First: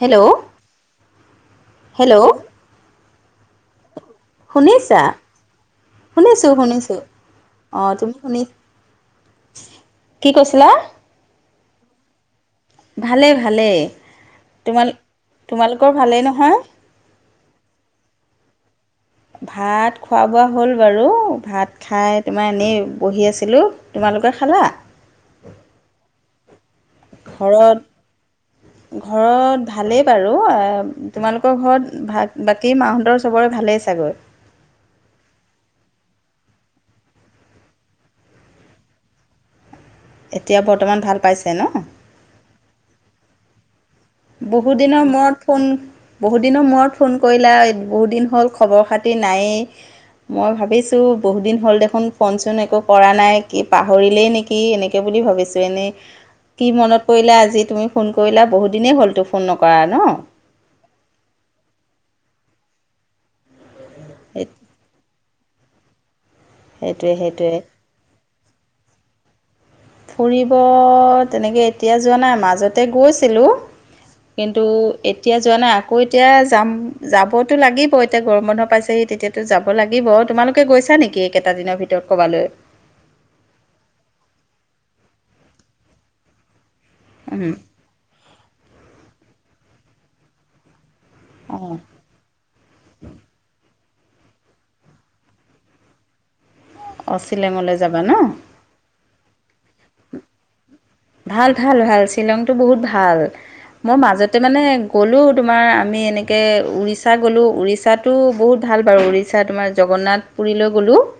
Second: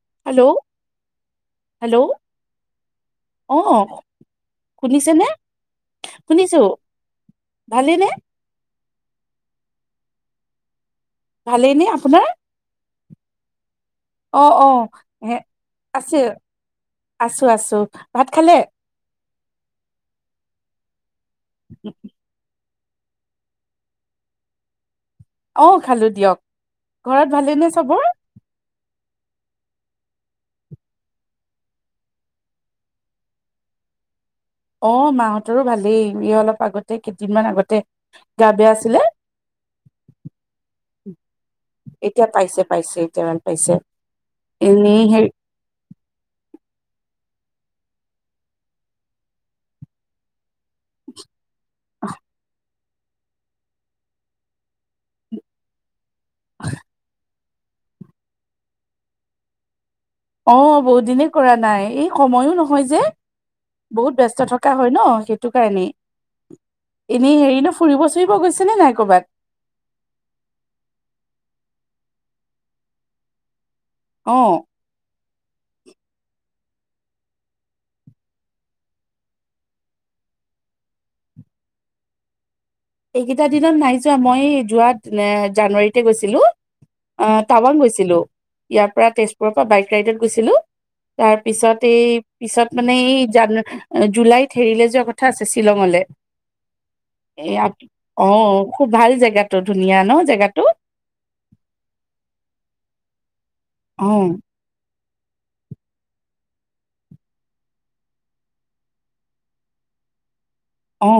Hello hello আহ শুনিছেনে? শুনিছোঁ শুনিছো শুনিছোঁ, অ' ভালেই নে তুমি শুনিছ কি কৈছিলা? ভালেই নে আপোনাৰ? ভালে ভালে। অ' অ' আছে, ভালেই নহয়? আছো আছো। ভাত খালে? ভাত খোৱা বোৱা হ'ল বাৰু। ভাত খাই তোমাৰ এনেই বহি আছিলোঁ। তোমালোকে খালা? অ' খালো দিয়ক। ঘৰত ভালেইনে চবৰ? ঘৰত ভালেই বাৰু। তোমালোকৰ ঘৰত, ভ বাকী মাহঁতৰ চবৰে ভালেই চাগে? আাগৰ অ' মাহঁতৰো ভালেই। এই অলপ আগতে, কেইদিনমান আগতে, গা বেয়া আছিলে। এতিয়া বৰ্তমান ভাল পাইছে ন? এতিয়া পাইছে পাইছে এতিয়া ভাল পাইছে। বহুত এনেই দিনৰ হেৰি মূৰত ফোন বহুত দিনৰ মূৰত ফোন কৰিলা বহুত দিন হ'ল খবৰ খাতি নায়েই, মই ভাবো ভাবিছোঁ বহুতদিন হ'ল দেখোন ফোননচোন একো পৰা নাই কি পাহৰিলেই নেকি এনেকৈ বুলি ভাবিছোঁ এনেই কি মনত পৰিলে আজিত তুমি ফোন কৰিলা, বহুত দিনেই হ'লতো ফোন নকৰা ন। অ' বহুত দিনে কৰা নাই, এই সময়ো নহয় যে। বহুত ব্যস্ত সেই- থকা হয় ন, সেইটো কাৰণেই সেইটোৱে এনে হেৰি সেইটোৱে ন ফুৰিব ফুৰিব গৈছেনে নাই কৰ'বাত? ফুৰিব তেনেকে, এতিয়া যোৱা নাই, মাজতে গৈছিলোঁ। অ কিন্তু এতিয়া যোৱা নাই। আকৌ এতিয়া যাম, যাবতো লাগিব এতিয়া। গৰম বন্ধ পাইছেহি, তেতিয়াতো যাব লাগিব। তোমালোকে গৈছা? [inaudible] চা নেকি কেইটা দিনৰ ভিতৰত কবালৈ? এইকেইটা দিনত নাই যোৱা। মই যোৱা জানুৱাৰীতে গৈছিলোঁ। অ', উম, টাৱাং গৈছিলোঁ। ইয়াৰ পৰা, তেজপুৰৰ পৰা বাইক ৰাইডত গৈছিলোঁ। তাৰ অঁ পিছত, এই পিছত মানে এই জানু জুলাইত হেৰিলে যোৱা কথা আছে, শ্বিলঙলে। অ', শ্বিলংলে অঁ খুব ভাল জেগাটো, ধুনীয়া ন জেগাটো? ভাল, ভাল, ভাল। শ্বিলংতটো বহুত ভাল, মও অ মাজতে মানে, গ'লোঁ তোমাৰ। আমি এনেকৈ উৰিষ্যা গ'লোঁ। উৰিষ্যাটো বহুত ভাল, বাৰু। উৰিষ্যা তোমাৰ জগন্নাথ। পুৰিলৈ গ'লো, অ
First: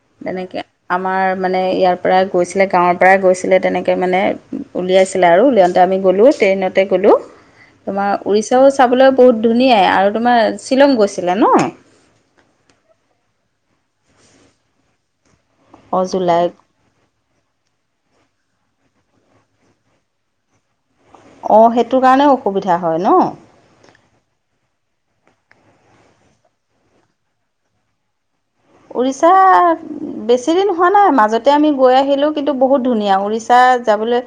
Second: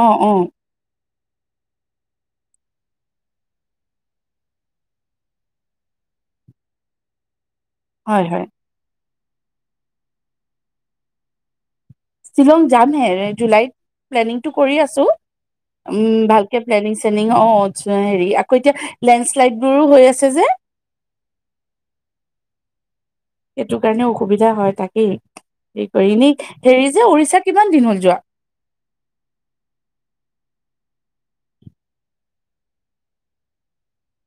অ অ তেনেকে আমাৰ মানে, ইয়াৰ পৰা গৈছিলে, গাঁৱৰ পৰাই গৈছিলে, তেনেকে। মানে উলিয়াইছিলে আৰু উলিয়াওঁতে আমি গ'লোঁ, ট্ৰেইনতে গ'লোঁ। তোমাৰ হয় হয় উৰিষ্যাও চাবলৈ বহুত ধুনীয়াই আৰু তোমাৰ শ্বিলং গৈছিলা ন। শ্বিলং যামহে, জুলাইত প্লেনিংটো কৰি আছোঁ। অঁ উম, জুলাইত ভালকে প্লেনিং শ্লেনিং, অঁ ইচ্ছা হেৰি অ' এতিয়া লেনশ্লাইড বোৰো হৈ আছে যে। অ', সেইটোৰ কাৰণে অসুবিধা। হয় ন সেইটো কাৰণে অসুবিধা হয়, তাকেই। সেই কৰি, এনেই হেৰি যে উৰিষ্যাত কিমান দিন হ'ল যোৱা? উৰিষ্যা ও বেছি দিন হোৱা নাই। মাজতে আমি গৈ আহিলোঁ, কিন্তু বহুত ধুনীয়া। উৰিষ্যা যাবলে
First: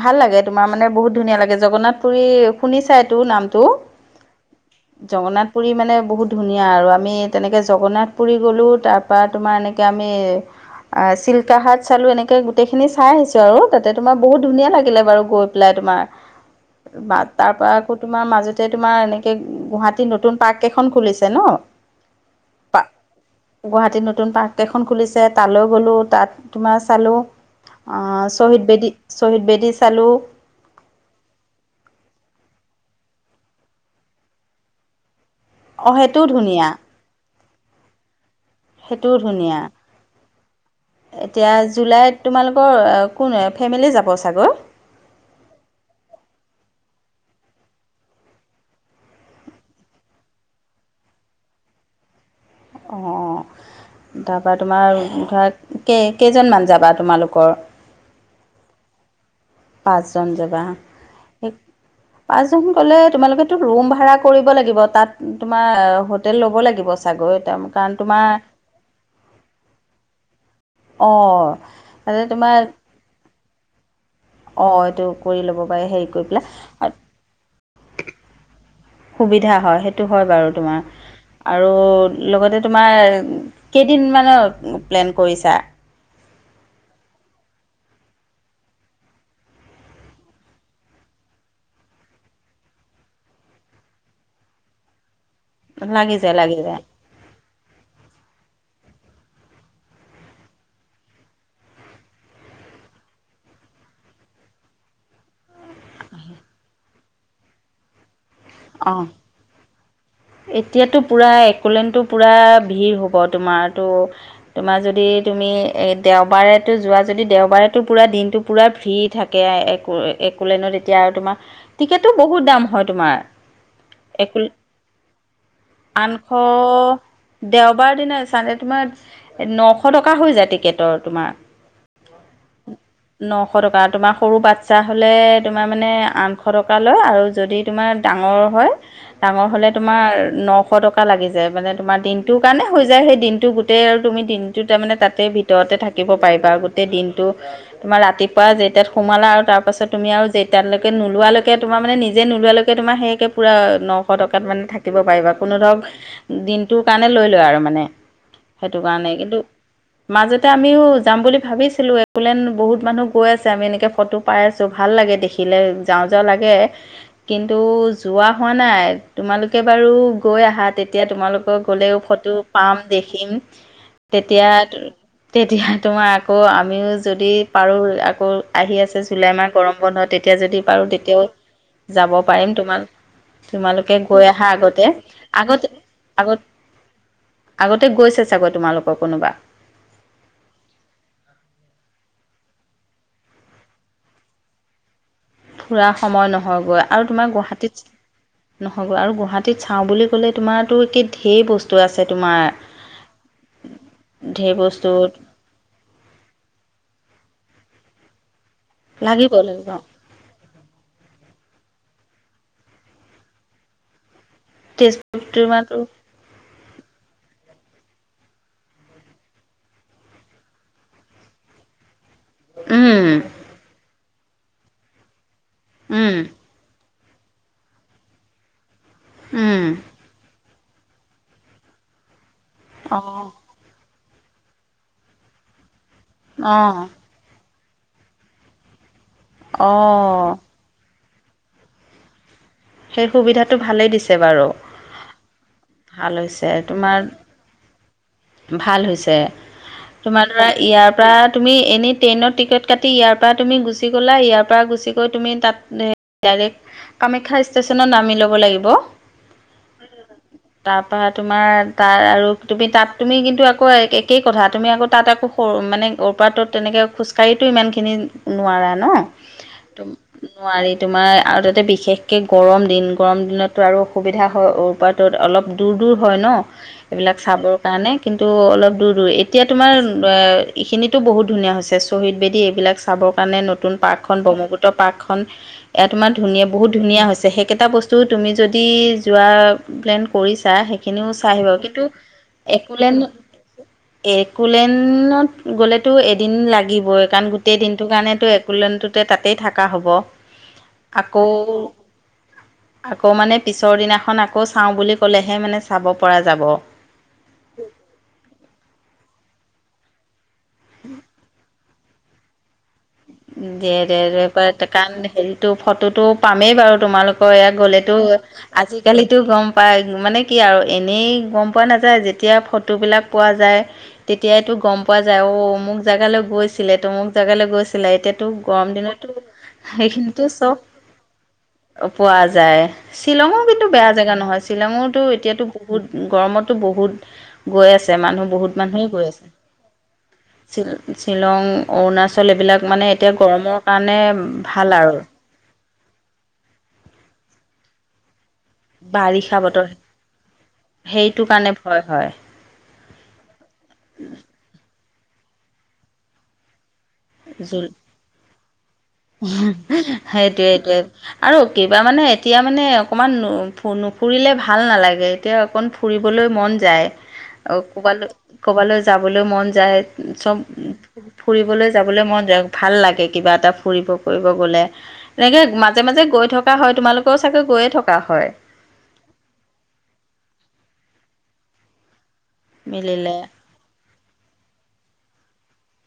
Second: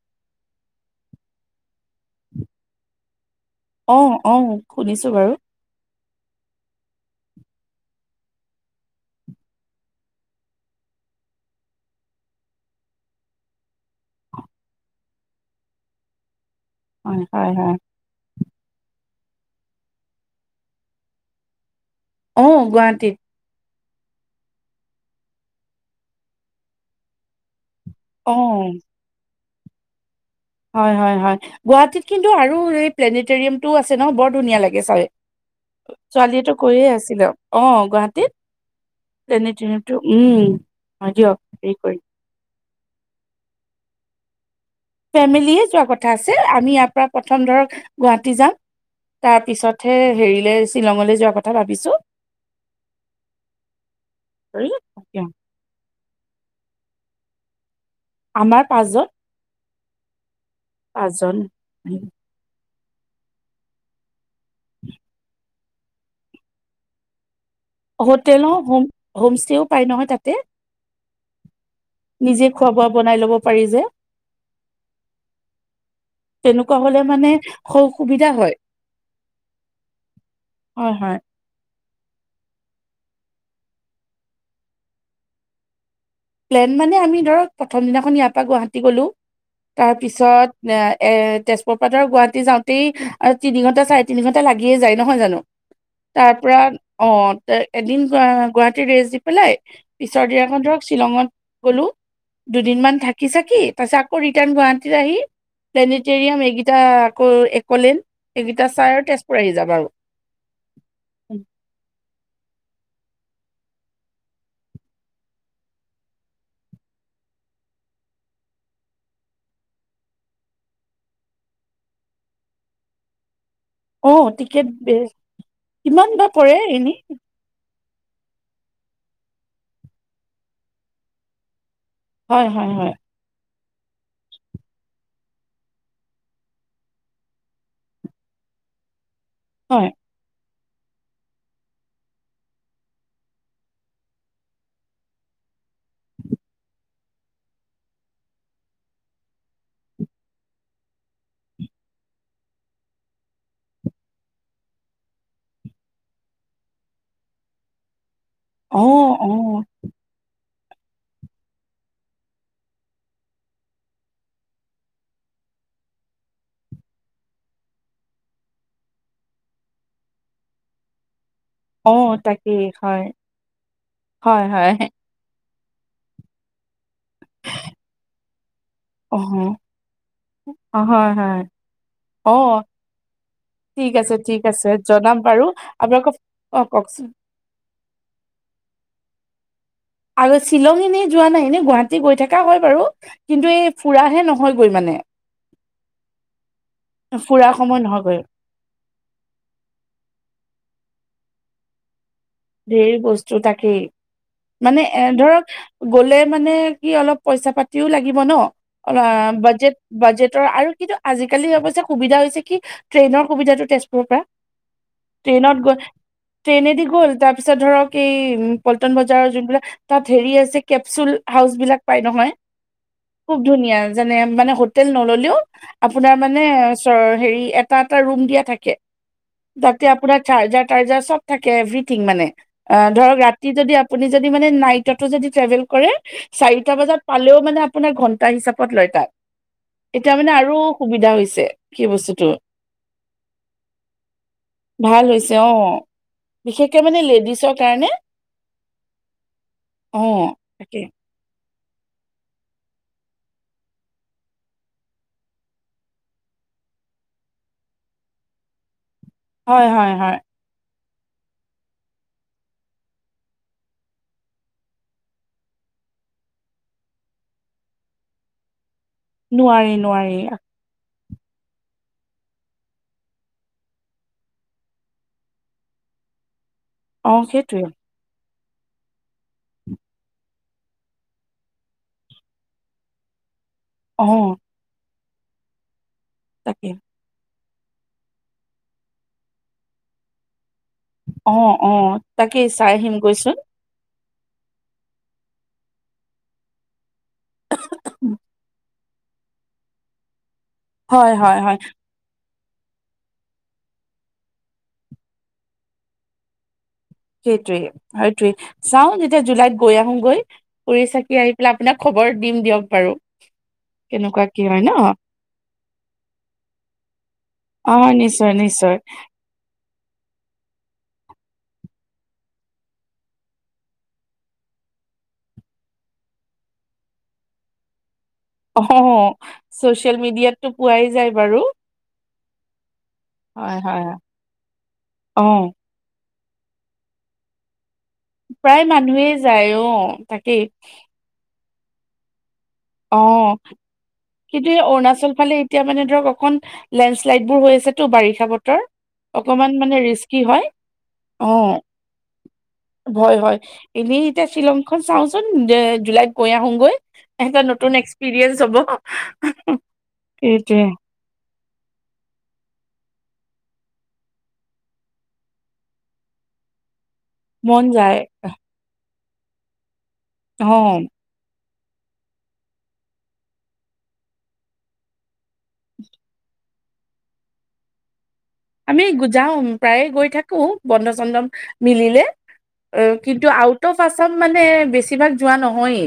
ভাল লাগে। এ তোমাৰ মানে বহুত ধুনীয়া লাগে, জগন্নাথ পুৰী শুনিছাইতো নাম টো অ অ শুনিছো বাৰু জগন্নাথ পুুৰী মানে বহুত ধুনীয়া আৰু আ আমি তেনেকে জগন্নাথ পুৰী গ'লো, তাৰপৰা তোমাৰ এনেকে আমি আ, চিল্কা হাট চালোঁ, এনেকে গোটেইখিনি চাই আহিছোঁ, আৰু তাতে তোমাৰ বহুত ধুনীয়া লাগিলে বাৰু, গৈ পেলাই। তোমাৰ বা হয় হয় তাৰ পৰা হয় আকৌ তোমাৰ মাজতে তোমাৰ এনেক কে গুহাটী নতুন পাৰ্ক কেইখন খুলিছে ন। অ', পা গুৱাহাটীত। গুৱাহাটীত নতুন পাৰ্ককেইখন খুলিছে, তালৈ গ'লোঁ। তাত তোমাৰ চালোঁ অ অ', শ্বহীদ বেদী, শ্বহীদ বেদী চালোঁ। হয় হয় হয় গুৱাহাটীত কিন্তু আৰু এই প্লেনেটৰিয়ামটোও আছে ন বৰ ধুনীয়া লাগে চাই। অঁ সেইটোও ছোৱালীয়েটো ধুনীয়া কৈয়ে আছিলে। অ' গুৱাহাটীত সেইটোও ধুনীয়া প্লেনেটোৰিয়ামটো উম। হয় দিয়ক এতিয়া হেৰি কৰি জুলাইত তোমালোকৰ কোন ফেমিলি যাব চাগৈ? ফেমিলিয়ে যোৱা কথা আছে, আমি ইয়াৰ পৰা প্ৰথম ধৰক গুৱাহাটী যাম। তাৰ পিছতহে হেৰিলে শ্বিলঙলৈ যোৱা কথা ভাবিছোঁ। অ', তাৰপৰা তোমাৰ ধৰা কেক কেইজনমান যাবা তোমালোকৰ? আমাৰ পাঁচজন। পাঁচজন যাবা, পাঁচজন পাঁচজন হলেও তোমালোকেতো ৰুম ভাড়া কৰিব লাগিব। তাত তোমাৰ হোটেল ল'ব লাগিব চাগৈ। কাৰণ তোমাৰ হোটেলো, হোম-হোম ষ্টেও পায় নহয় তাতে। অঁ তাতে নিজে খোৱা বোৱা বনাই ল'ব পাৰি যে। অ', এইটো কৰি ল'ব পাৰে হেৰি কৰি তেনেকুৱা হ'লে মানে পেলাই। সুবিধা হয় সুবিধা হয়, সেইটো হয় বাৰু তোমাৰ হয় হয় আৰু, লগতে তোমাৰ কেইদিনমানৰ প্লেন কৰিছা? প্লেন মানে আমি ধৰক প্ৰথম দিনাখন ইয়াৰ পৰা গুৱাহাটী গ'লোঁ। তাৰ পিছত এ এ তেজপুৰ পৰা ধৰ গুৱাহাটী যাওঁতেই আৰু তিনি ঘন্টা চাৰে তিনি ঘন্টা লা লাগিয়ে যায় নহয় জানো লাগি তাৰ যায় লাগি পৰা যায় অ' এদিন গুৱাহাটী থাকি ৰেষ্ট দি পেলাই পিছৰ দিনাখন ধৰক শ্বিলঙত গলো। দুদিনমান থাকি ছাকি কি তাৰপিছত আকৌ ৰিটাৰ্ণ গুৱাহাটী আহি প্লোনটেৰিয়াম এইকেইটা আকৌ একলেন্ড অ' এতিয়াতো পুৰা একলেন্ডটো পুৰা ভিৰ হ'ব তোমাৰতো, তোমাৰ যদি তুমি দেওবাৰেতো জোৱা যদি দেওবাৰেতো পূৰা দিনটো পুৰা ভিৰ থাকে একোলেন্ড এতিয়া আৰু তেতিয়া টো বহুত দাম হয় তোমাৰ অ একো টিকেট কিমান বা আনশ পৰে এনেই দেও বাৰ দিনা চানে তোমাৰ নশ টকা হৈ যায় টিকেটৰ তোমাৰ। হয় হয় হয়। এশ টকা তোমাৰ সৰু বাচ্ছা হ'লে তোমাৰ মানে আঠশ টকা লয় আৰু যদি তোমাৰ ডাঙৰ হয়, ডাঙৰ হ'লে হয় তোমাৰ ন শ টকা লাগি যায় মানে তোমাৰ দিনটোৰ কাৰণে হৈ যায় সেই দিনটো গোটেই আৰু তুমি দিনটো তাৰমানে তাতে ভিত ভিতৰতে থাকিব পাৰিবা গোটেই দিন তোমাৰ ৰাতিপুৱাে যেইটাত সোমালা আৰু তাৰপাছত তুমি আৰু নোলোৱাকৈ তোমাৰ মানে নিজ [unintelligible] ওলালে তোমাৰ সেয়ে পুৰা নশ টকাত মানে থাকিব পাৰিবা, কোনো ধৰক দিনটোৰ কাৰণে লৈ ল আৰু। মানে সেইটো অ কাৰণে অ কিন্তু মজ আমিও যাম বুলি ভাবিছিলো, একোলেন্ড বহুত মানুহ গৈ আছে আমি এনেকে ফটো পাই আছো, ভাল লাগে দেখি। দেখিলে যাওঁ যাওঁ লাগে। কিন্তু যোৱা হোৱা নাই তোমালোকে বাৰু গৈ আহা তেতিয়া তোমালোক অ গলেও ফটো তাকেই পাম হয় দেখিম হয় তেতিয়া হয় তেতিয়া তোমাৰ আকৌ আমিও যদি পাৰোঁ আকৌ আহি আছে অ জুলাই মাহ গৰম বন্ধ তেতিয়া যদি অ পাৰো হয় তেতিয়াও হয় যাব অ পাৰিম তোমালে ঠিক তোমালোকে আছে গৈ ঠিক অহা আছে আগতে জনাম বাৰু আগতে আপোনালোকক আগত অ কওকচোন আগতে গৈছে চাগৈ তোমালোকৰ কোনোবা আৰু শ্বিলং এনেই যোৱা নাই এনে গুৱাহাটী গৈ থকা হয় বাৰু কিন্তু এই ফুৰাহে নহয়গৈ মানে। ফুৰা সময় নহয়গৈ আৰু তোমাৰ ফুৰা সময় নহয়গৈ গুৱাহাটীত নহ'বো আৰু গুৱাহাটীত চাওঁ বুলি ক'লে তোমাৰতো কি ঢেৰ বস্তু আছে। তোমাৰ ধেৰ বস্তু থাকে ঢেৰ মানে বস্তু এ ধৰক গলে মানে কি অলপ পইচা পাতি ও লাগিব ন অ লাগিব লাগিব বাজেট বাজেটৰ আৰু কিন্তু আজিকালি অৱশ্যে সুবিধা হৈছে কি ট্ৰেইনৰ সুবিধাটো তেজপুৰৰ পৰা তেজপুৰ ট্ৰেইন তোমাৰতো গ'লে ট্ৰেইনেদি গ'ল তাৰ পিছত ধৰক এই উম পল্টন বজাৰৰ যোনবিলাক তাত হেৰি আছে কেপচুল হাউচ বিলাক। নহয় উম খুব ধুনীয়া যে মান হোটেল নললেও আপোনাৰ উম মানে। ওচৰৰ হেৰি এটা এটা ৰুম দিয়া থাকে উম তাতে আপোনাৰ যাৰ যাৰ। চাৰ্জৰ থাকে এভৰিৰ্থিং মানে ধৰ অঁ ৰাতি যদি। আপোনি যদি নাইট যদি ট্ৰেভেল কৰে চাৰিটা অঁ বজাত পালেও মানে আপোনাৰ ঘন্টা হিচাপত লয় যায় এতিয়া অঁ মানে আৰু সুবিধা হৈছে সেই বস্তুটো। সেই সুবিধাটো ভালেই দিছে বাৰু ভাল হৈছে অ' ভাল হৈছে বিশেষকে মানে তোমাৰ। লেডিছৰ কাৰণে ভাল হৈছে তোমাৰ অ' ধৰা তাকে ইয়াৰ পৰা। তুমি এনেই ট্ৰেইনৰ টিকেট কাটি ইয়াৰ পৰা তুমি গুচি গ'লা ইয়াৰ পৰা গুচি গৈ তুমি তাত দাইৰেক কামাখ্যা ষ্টেছনত নামি ল'ব লাগিব হয়- হয় -হয় তাৰ তোমাৰ তাৰ আৰু তুমি তাত। তুমি কিন্তু আকৌ একেই কথা তুমি আকৌ তাত আকৌ সৰু মানে ওৰপৰাটোত তেনেকৈ খোজকাঢ়িো ইমানখিনি। নোৱাৰা ন নোৱাৰি নোৱাৰি নোৱাৰি তোমাৰ। আৰু তাতে বিশেষকৈ গৰম দিন গৰম দিনততো আৰু অসুবিধা হয়পতো অলপ দূৰ দূৰ হয় ন। অ এইবিলাক 'সেইটোৱে [inaudible] চাবৰ কাৰণে নতুন পাৰ্কখন অ' ব্ৰহ্মপুত্ৰ পাৰ্কখন ইাত তোমাৰ ধুনীয়া তাকে বহুত ধুনীয়া হৈছে সেই। কেইটা বস্তু তুমি যদি যোৱা প্লেন কৰিছা। সেইখিনিও চাই আহিবা অ- অ কিন্তু তাকেই চাই আহিম কৈচোন একলেনত গ'লেতো এদিন লাগিবই কাৰণ গোটেই দিনটোৰ কাৰণো একনতে তাতেই থাকা হ'ব। হয় আকৌ -হয় -হয় আকৌ মানে পিছৰ দিনাখন আকৌ চাওঁ বুলি ক'লেহে মানে চাব পৰা যাব। সেইটোৱে সটোোৱেই চাও যেতিয়া জুলাইত গৈ আহো গৈ কৰিুৰি চাকি আহি পেলাই। আপোনাক খবৰ দিম দিয়ক বাৰু। দে -দে- কেনেকুৱা কি হয় দে ন কাৰণ হেৰিতটো ফটোতটো পামেই বাৰু তোমালোকৰ ইয়াত অ গ'লেতো নিশ্চয় নিশ্চয় আজিকালিতো গম পাই মানে কি আৰু। এনেই গম পোৱা নাযায় যেতিয়া ফটোবিলাক পোৱা যায় তেতিয়াইতো গম পোৱা যায় আৰু। মোক জেগালৈ গৈছিলে তো মোক জেগালৈ গৈছিল। টো অ গৰম দিনতো চচিয়েল সেইখিনিতো মিডিয়াতটো চব। পোৱাই যায় বাৰু পোৱা যায় শ্বিলঙো হয় কিন্তু হয় বেয়া জেগা নহয় শ্বিলঙৰতো অ এতিয়াতো বহুত। গৰমতো বহুত গৈ আছে মানুহ বহুত প্ৰায় মানুহে গৈ মানুহেই আছে যায় অ তাকেই শ্বিলং অৰুণাচল এইবিলাক। মানে অ এতিয়া গৰমৰ কাৰণে কিন্তু এই ভাল আৰু। অৰুণাচল ফালে এতিয়া মানে ধৰক অকন লেণ্ডশ্লাইড বোৰ হৈ আছে তো বাৰিষা বতৰ অক বাৰিষা বতৰ মানে ৰিস্কি হয় সেইটো অ কাৰণে ভয় হয় ' ভয় হয় এনেই এতিয়া শ্ৰীলংকা খন চাওচোন, জুলাইত গৈ আহোগৈ এটা নতুন এক্সপিৰিয়েন্ঞ্চ হ'ব। সেইটোৱে সেইটোৱেইটো আৰু কিবা মানে এতিয়া মানে অকণমান নুফুৰিলে ভাল নালাগে, এতিয়া অকণ ফুৰিবলৈ মন যায়, মন যায় কবালৈ কবালৈ যাবলৈ মন যায়, চব অ ফুৰিবলৈ যাবলৈ মন যায়, ভাল লাগে কিবা এটা। ফুৰিব ফুৰিব গ'লে, এনেকৈ মাজে মাজে গৈ থকা হয়, তোমালোকৰও চাগৈ গৈয়ে থকা হয়? আমি যাও প্ৰায়ে গৈ থাকো বন্ধ চন্ধ মিলিলে। অ' মিলিলে কিন্তু আউট অফ আছাম মানে বেছিভাগ যোৱা নহয়েই।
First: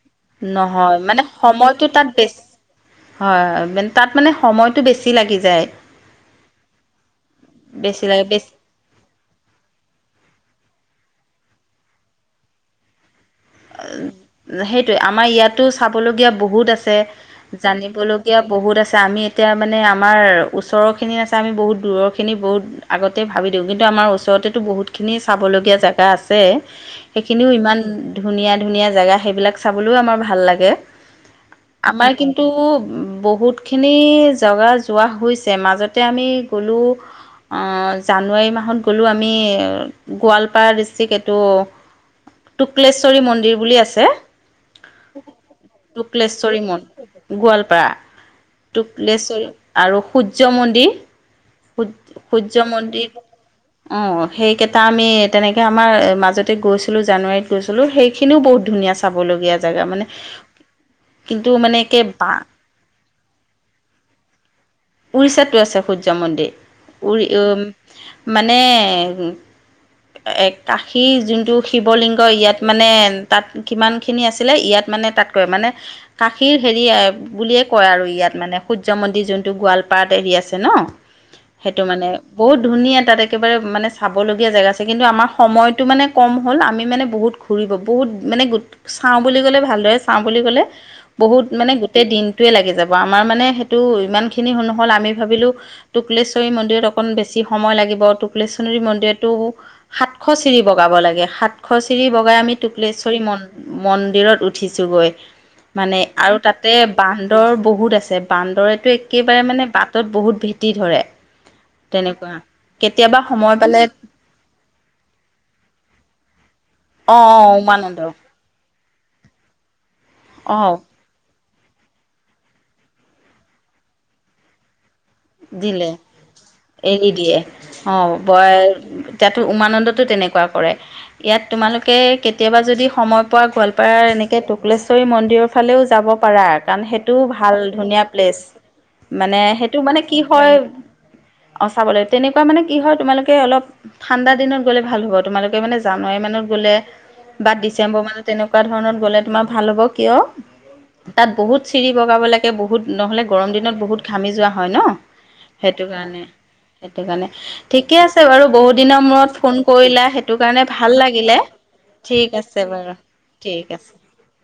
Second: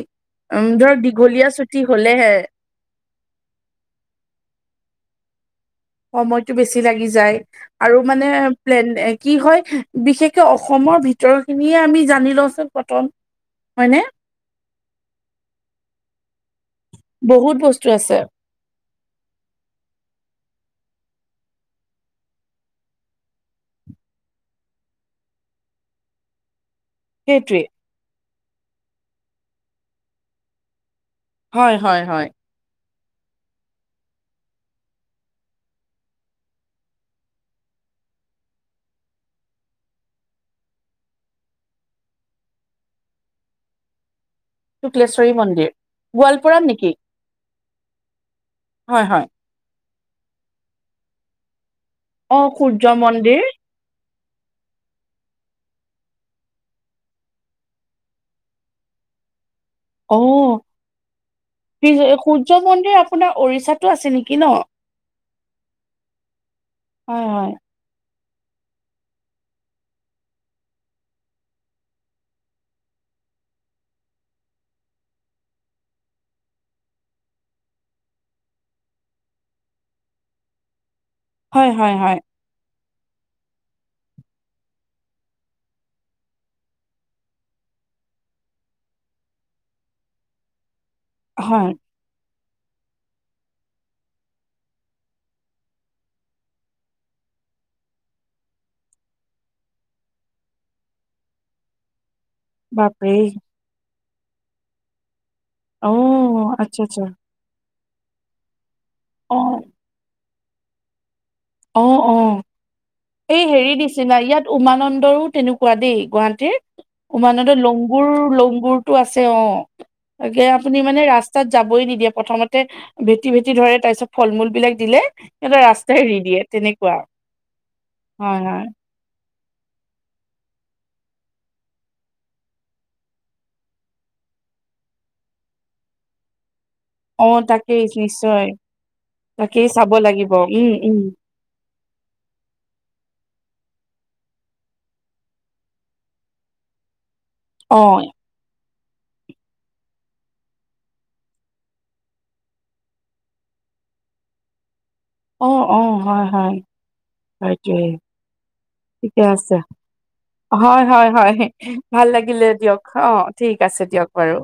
উম ধৰ নহয় মানে দীঘলীয়া ছুটি সময়টো তাত হলেহে বেছি, হয় হয় তাত মানে সময়তটো বেছি [unintelligible] লাগি যায়। সময়টো বেছি লাগি যায়, আৰু বেছি লাগে মানে বেছি প্লেন কি হয়, বিশেষকে অ' অসমৰ ভিতৰ খিনিয়ে আমি জানি লওঁচোন প্ৰথম। হয়নে সেইটোয়ে আমাৰ ইয়াতো চাবলগীয়া বহুত আছে, বহুত বস্তু আছে জানিবলগীয়া বহুত আছে আমি এতিয়া মানে আমাৰ ওচৰৰখিনি আছে আমি বহুত দূৰৰখিনি বহুত আগতে ভাব দিওঁ কিন্তু আমাৰ ওচৰতেতো বহুতখিনি চাব লগীয়া জেগা আছে সেইখিনিও সেইটোৱে ইমান ধুনীয়া ধুনীয়া জেগা সেইবিলাক চাবলৈও আমাৰ ভাল লাগে। হয় হয় আমাৰ হয় কিন্তু বহুতখিনি জেগা যোৱা হৈছে মাজতে আমি গ'লোঁ অ'। জানুৱাৰী মাহত গ'লোঁ আমি গোৱালপাৰা ডিষ্ট্ৰিক্ এইটো [inaudible] [unintelligible] মন্দিৰ বুলি আছে, শুক্লেশ্বৰী মন্দিৰ টোক্লেশ্বৰী গোৱালপাৰাত নেকি মন্দিৰ গোৱালপাৰা। অ' হয় হয় টোক্লেশ্বৰী আৰু সূৰ্য মন্দিৰ সূ সূৰ্য মন্দিৰ অ' সেইকেইটা আমি তেনেকৈ আমাৰ মাজতে গৈছিলোঁ জানুৱাৰীত। গৈছিলো সেইখিনিও বহুত ধুনীয়া চাবলগীয়া জেগা মানে। অ কিন্তু মানে একে বা সূৰ্য মন্দিৰ আপোনাৰ উৰিষ্যাটো আছে নেকি ন? উৰিষ্যাতো আছে সূৰ্য মন্দিৰ হয় উৰি হয়। মানে কাশীৰ যোনটো শিৱলিংগ কয় ইয়াত মানে তাত কিমানখিনি আছিলে ইয়াত মানে তাতকৈ মানে কাশীৰ হেৰি বুলিয়ে কয় আৰু ইয়াত মানে সূৰ্য মন্দিৰ যোনটো গোৱালপাৰ এৰি আছে ন হয় সেইটো হয় মানে হয় বহুত ধুনীয়া। তাত একেবাৰে মানে চাবলগীয়া জেগা আছে কিন্তু আমাৰ সময়তটো মানে কম হ'ল আমি মানে বহুত ঘূৰিব বহুত মানে চাওঁ বুলি ক'লে ভালদৰে চাওঁ বুলি ক'লে বহুত হয় মানে গোটেই দিন টোৱে লাগি যাব আমাৰ মানে সেইটো ইমানখিনি নহ'ল আমি ভাবিলোঁ টুকুলশ্বৰী মন্দিৰত অকণ বেছি সময় লাগিব তকশ্বৰী মন্দিৰতো সাতশ চিৰি বগাব লাগে সাত সাতশ চিৰি বগাই আমি বাপৰে টক্শ্বৰী মন মন্দিৰত উঠিছোঁগৈ। অ মানে আৰু তাতে আচ্ছা আচ্ছা বান্দৰ বহুত আছে বান্দৰে অ একেবাৰে মানে বাটত বহুত ভেটি ধৰে অ অ তেনেকুৱা। কেতিয়াবা এই সময় হেৰি পালে নিচিনা ইয়াত উমানন্দৰো তেনেকুৱা দেই গুৱাহাটীৰ। অ অ উমানন্দত উমানন্দ লংগুৰ, লংগুৰটো আছে অ', তাকে অ আপুনি মানে ৰাস্ত স্তাত যাবই নিদিয়ে, প্ৰথমতে ভেটি-ভেটি ধৰে, তাৰ পিছত ফল-মূলবিলাক দিলে সিহঁতে দিলে ৰাস্তাই এৰি দিয়ে, তেনেকুৱা এৰি দিয়ে অ', হয় বই হয় এতিয়াতো উমানন্দতো তেনেকুৱা কৰে। ইয়াত তোমালোকে, কেতিয়াবা যদি সময় পোৱা, গোৱালপাৰাৰ এনেকে টুকুলেশ্বৰী মন্দিৰৰ ফালেও যাব পাৰা কাৰণ সেইটোও অ ভাল, তাকেই ধুনীয়া প্লেচ, নিশ্চয় মানে তাকেই সেইটো চাব মানে কি লাগিব হয় উম, উম। অ চাব লে তেনেকুৱা মানে কি হয় তোমালোকে অলপ ঠাণ্ডা দিনত গলে ভাল হব তোমালোকে মানে জানুৱাৰী মানত গ অ ডিচেম্বৰ মানত তেনেকুৱা ধৰণ গ'লে তোমাৰ ভাল হ'ব কিয় তাত বহুত চিৰি বগাব লাগে বহুত নহ'লে গৰম দিনত বহুত ঘামি যোৱা হয় ন অ অ সেইটো কাৰণে হয় হয় সেইটো কাৰণে সেইটোৱে ঠিকে আছে বাৰু বহুত দিনৰ ঠিকে মূৰত আছে ফোন কৰিলা সেইটো কাৰণে হয় ভাল হয় হয় লাগিলে ভাল ঠিক লাগিলে আছে দিয়ক বাৰু অ ঠিক আছে দিয়ক বাৰু